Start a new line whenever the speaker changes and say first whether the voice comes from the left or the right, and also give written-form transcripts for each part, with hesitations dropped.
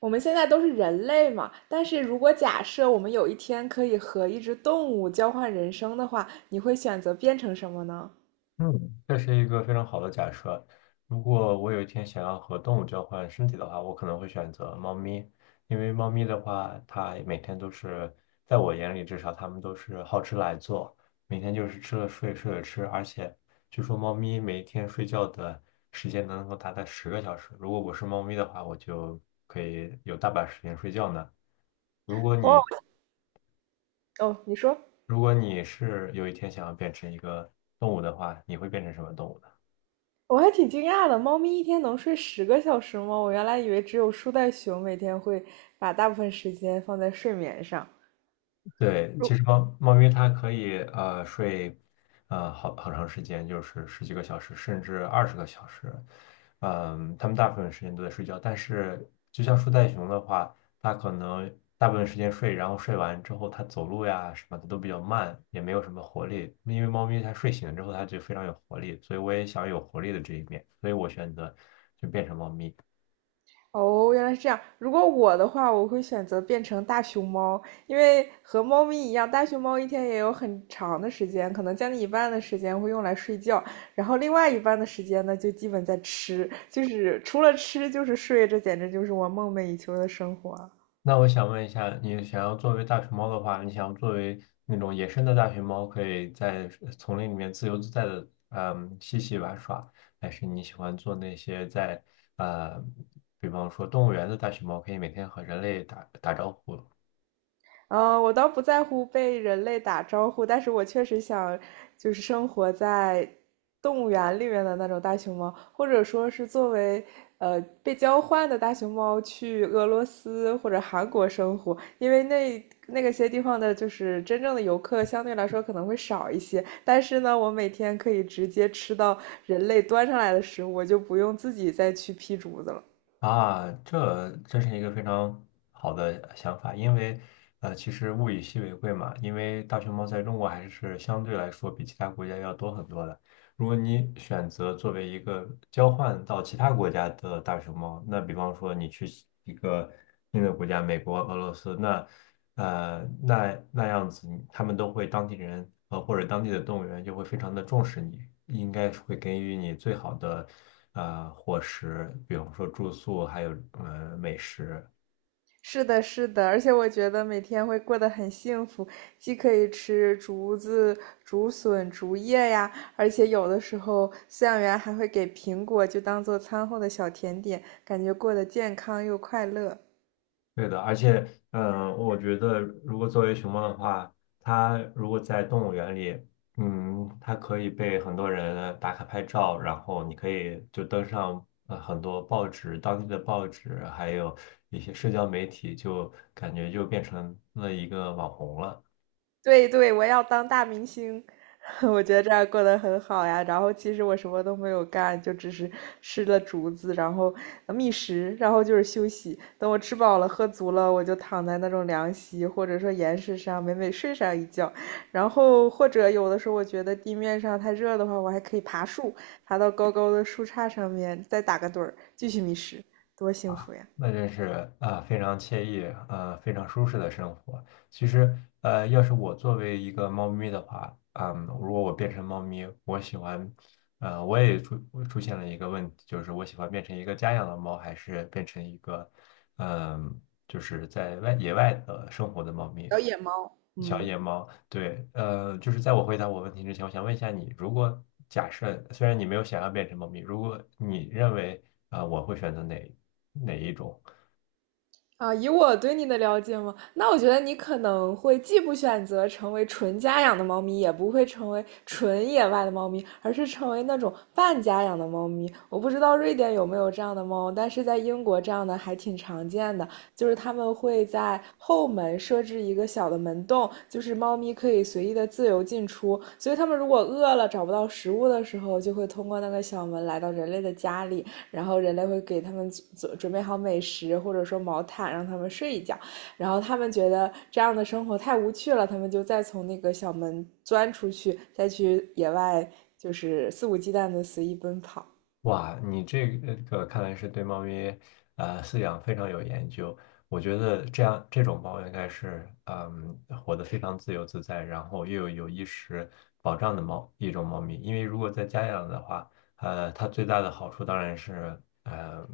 right: 我们现在都是人类嘛，但是如果假设我们有一天可以和一只动物交换人生的话，你会选择变成什么呢？
left: 嗯，这是一个非常好的假设。如果我有一天想要和动物交换身体的话，我可能会选择猫咪，因为猫咪的话，它每天都是，在我眼里至少，它们都是好吃懒做，每天就是吃了睡，睡了吃。而且据说猫咪每天睡觉的时间能够达到十个小时。如果我是猫咪的话，我就可以有大把时间睡觉呢。如果
right: 哦，
left: 你
right: 哦，你说，
left: 如果你是有一天想要变成一个动物的话，你会变成什么动物呢？
right: 我还挺惊讶的，猫咪一天能睡10个小时吗？我原来以为只有树袋熊每天会把大部分时间放在睡眠上。
left: 对，其实猫咪它可以睡好长时间，就是十几个小时，甚至20个小时。它们大部分时间都在睡觉，但是就像树袋熊的话，它可能大部分时间睡，然后睡完之后它走路呀什么的都比较慢，也没有什么活力。因为猫咪它睡醒之后它就非常有活力，所以我也想有活力的这一面，所以我选择就变成猫。
right: 哦，原来是这样。如果我的话，我会选择变成大熊猫，因为和猫咪一样，大熊猫一天也有很长的时间，可能将近一半的时间会用来睡觉，然后另外一半的时间呢，就基本在吃，就是除了吃就是睡，这简直就是我梦寐以求的生活。
left: 那我想问一下，你想要作为大熊猫的话，你想要作为那种野生的大熊猫，可以在丛林里面自由自在的，嬉戏玩耍，还是你喜欢做那些在，呃，比方说动物园的大熊猫，可以每天和人类打打招呼
right: 嗯，我倒不在乎被人类打招呼，但是我确实想，就是生活在动物园里面的那种大熊猫，或者说是作为被交换的大熊猫去俄罗斯或者韩国生活，因为那个些地方的，就是真正的游客相对来说可能会少一些，但是呢，我每天可以直接吃到人类端上来的食物，我就不用自己再去劈竹子了。
left: 啊？这是一个非常好的想法，因为，其实物以稀为贵嘛，因为大熊猫在中国还是相对来说比其他国家要多很多的。如果你选择作为一个交换到其他国家的大熊猫，那比方说你去一个新的国家，美国、俄罗斯，那那样子你他们都会当地人或者当地的动物园就会非常的重视你，应该是会给予你最好的伙食，比方说住宿，还有美食。
right: 是的，是的，而且我觉得每天会过得很幸福，既可以吃竹子、竹笋、竹叶呀，而且有的时候饲养员还会给苹果，就当做餐后的小甜点，感觉过得健康又快乐。
left: 对的，而且，我觉得如果作为熊猫的话，它如果在动物园里，它可以被很多人打卡拍照，然后你可以就登上很多报纸，当地的报纸，还有一些社交媒体，就感觉就变成了一个网红了。
right: 对对，我要当大明星，我觉得这样过得很好呀。然后其实我什么都没有干，就只是吃了竹子，然后觅食，然后就是休息。等我吃饱了、喝足了，我就躺在那种凉席或者说岩石上，美美睡上一觉。然后或者有的时候我觉得地面上太热的话，我还可以爬树，爬到高高的树杈上面，再打个盹儿，继续觅食，多幸福呀！
left: 那真是啊，非常惬意啊，非常舒适的生活。其实，要是我作为一个猫咪的话，如果我变成猫咪，我喜欢，呃，我也出我出现了一个问题，就是我喜欢变成一个家养的猫，还是变成一个，嗯，就是野外的生活的猫咪，
right: 小野猫。
left: 小
right: 嗯。
left: 野猫。对，就是在我回答我问题之前，我想问一下你，如果假设虽然你没有想要变成猫咪，如果你认为啊，我会选择哪一种？
right: 啊，以我对你的了解嘛，那我觉得你可能会既不选择成为纯家养的猫咪，也不会成为纯野外的猫咪，而是成为那种半家养的猫咪。我不知道瑞典有没有这样的猫，但是在英国这样的还挺常见的，就是他们会在后门设置一个小的门洞，就是猫咪可以随意的自由进出。所以它们如果饿了找不到食物的时候，就会通过那个小门来到人类的家里。然后人类会给他们准备好美食，或者说毛毯让他们睡一觉，然后他们觉得这样的生活太无趣了，他们就再从那个小门钻出去，再去野外就是肆无忌惮的随意奔跑。
left: 哇，你这个看来是对猫咪饲养非常有研究。我觉得这种猫应该是活得非常自由自在，然后又有衣食保障的一种猫咪。因为如果在家养的话，它最大的好处当然是呃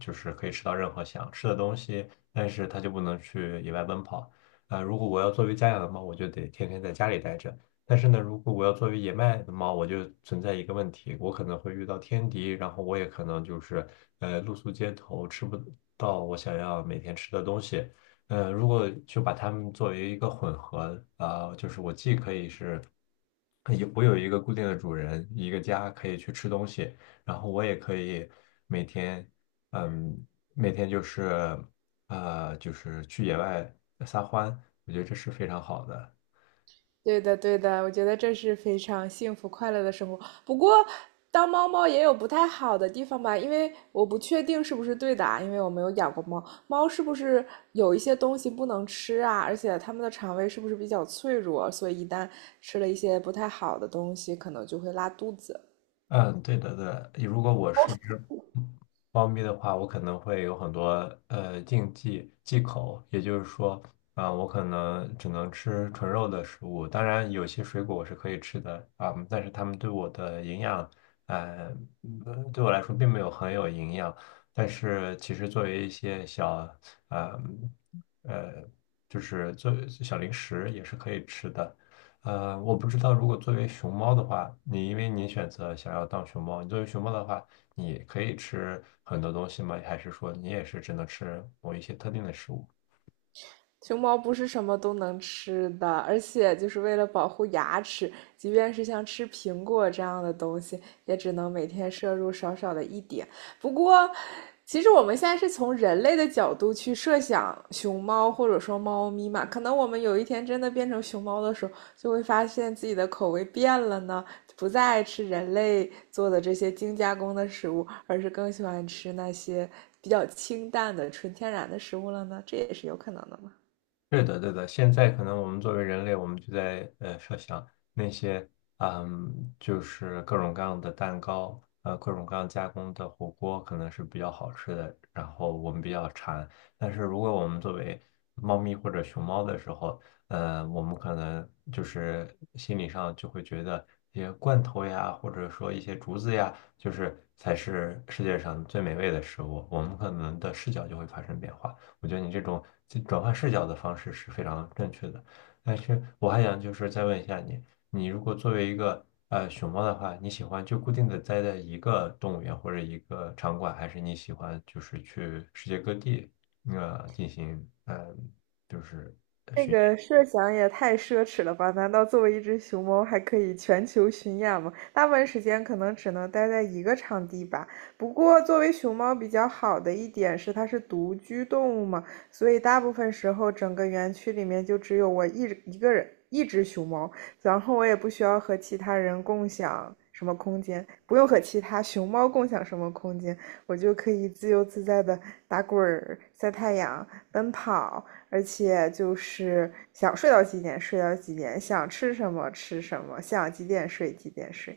left: 就是可以吃到任何想吃的东西，但是它就不能去野外奔跑。如果我要作为家养的猫，我就得天天在家里待着。但是呢，如果我要作为野麦的猫，我就存在一个问题，我可能会遇到天敌，然后我也可能就是露宿街头，吃不到我想要每天吃的东西。如果就把它们作为一个混合就是我既可以是有一个固定的主人，一个家可以去吃东西，然后我也可以每天嗯每天就是去野外撒欢，我觉得这是非常好的。
right: 对的，对的，我觉得这是非常幸福快乐的生活。不过，当猫猫也有不太好的地方吧，因为我不确定是不是对的啊，因为我没有养过猫。猫是不是有一些东西不能吃啊？而且它们的肠胃是不是比较脆弱，所以一旦吃了一些不太好的东西，可能就会拉肚子。
left: 嗯，对的，对的。如果我是一只猫咪的话，我可能会有很多禁忌忌口，也就是说，我可能只能吃纯肉的食物。当然，有些水果我是可以吃的啊、但是它们对我的营养，呃，对我来说并没有很有营养。但是其实作为一些小，呃，嗯呃，就是做小零食也是可以吃的。我不知道，如果作为熊猫的话，因为你选择想要当熊猫，你作为熊猫的话，你可以吃很多东西吗？还是说你也是只能吃某一些特定的食物？
right: 熊猫不是什么都能吃的，而且就是为了保护牙齿，即便是像吃苹果这样的东西，也只能每天摄入少少的一点。不过，其实我们现在是从人类的角度去设想熊猫或者说猫咪嘛，可能我们有一天真的变成熊猫的时候，就会发现自己的口味变了呢，不再爱吃人类做的这些精加工的食物，而是更喜欢吃那些比较清淡的、纯天然的食物了呢，这也是有可能的。
left: 是的，对的。现在可能我们作为人类，我们就在设想那些，就是各种各样的蛋糕，各种各样加工的火锅可能是比较好吃的，然后我们比较馋。但是如果我们作为猫咪或者熊猫的时候，我们可能就是心理上就会觉得一些罐头呀，或者说一些竹子呀，就是才是世界上最美味的食物，我们可能的视角就会发生变化。我觉得你这种转换视角的方式是非常正确的。但是我还想就是再问一下你，你如果作为一个熊猫的话，你喜欢就固定的待在一个动物园或者一个场馆，还是你喜欢就是去世界各地进行就是
right: 这个设想也太奢侈了吧？难道作为一只熊猫还可以全球巡演吗？大部分时间可能只能待在一个场地吧。不过，作为熊猫比较好的一点是它是独居动物嘛，所以大部分时候整个园区里面就只有我一个人，一只熊猫，然后我也不需要和其他人共享什么空间，不用和其他熊猫共享什么空间，我就可以自由自在的打滚儿、晒太阳、奔跑。而且就是想睡到几点睡到几点，想吃什么吃什么，想几点睡几点睡。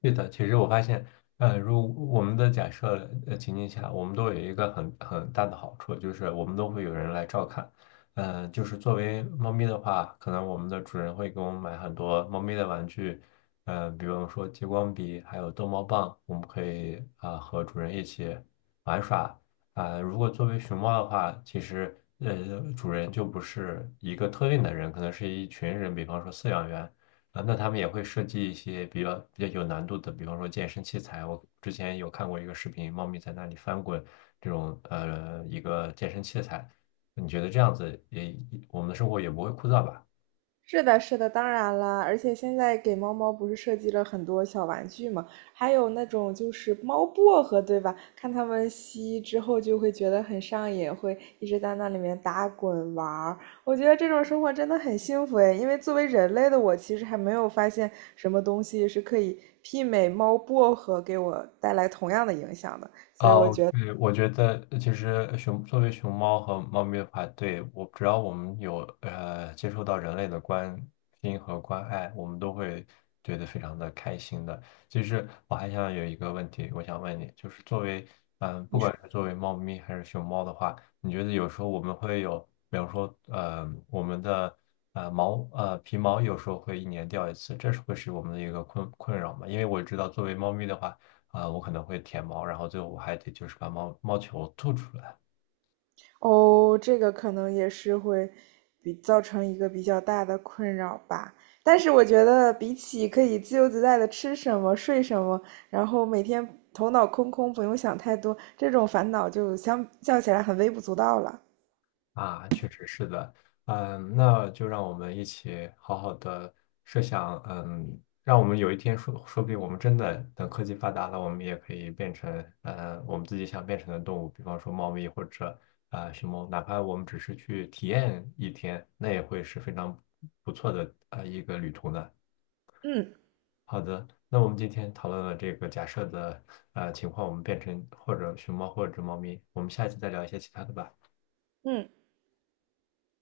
left: 对的，其实我发现，如我们的假设情境下，我们都有一个很大的好处，就是我们都会有人来照看。就是作为猫咪的话，可能我们的主人会给我们买很多猫咪的玩具，比方说激光笔，还有逗猫棒，我们可以和主人一起玩耍。如果作为熊猫的话，其实主人就不是一个特定的人，可能是一群人，比方说饲养员。那他们也会设计一些比较有难度的，比方说健身器材。我之前有看过一个视频，猫咪在那里翻滚这种一个健身器材。你觉得这样子也我们的生活也不会枯燥吧？
right: 是的，是的，当然啦，而且现在给猫猫不是设计了很多小玩具嘛，还有那种就是猫薄荷，对吧？看它们吸之后就会觉得很上瘾，会一直在那里面打滚玩。我觉得这种生活真的很幸福诶，因为作为人类的我，其实还没有发现什么东西是可以媲美猫薄荷给我带来同样的影响的。
left: 哦，对，我觉得其实作为熊猫和猫咪的话，对，我只要我们有接触到人类的关心和关爱，我们都会觉得非常的开心的。其实我还想有一个问题，我想问你，就是作为嗯、呃不管是作为猫咪还是熊猫的话，你觉得有时候我们会有，比方说我们的皮毛有时候会一年掉一次，会是我们的一个困扰嘛？因为我知道作为猫咪的话。我可能会舔猫，然后最后我还得就是把猫猫球吐出来
right: 哦，这个可能也是会比造成一个比较大的困扰吧。但是我觉得，比起可以自由自在的吃什么、睡什么，然后每天头脑空空，不用想太多，这种烦恼就相较起来很微不足道了。
left: 啊，确实是的，那就让我们一起好好的设想，让我们有一天说，说不定我们真的等科技发达了，我们也可以变成，我们自己想变成的动物，比方说猫咪或者熊猫，哪怕我们只是去体验一天，那也会是非常不错的啊一个旅途呢。
right: 嗯
left: 好的，那我们今天讨论了这个假设的情况，我们变成或者熊猫或者猫咪，我们下一次再聊一些其他的吧。
right: 嗯。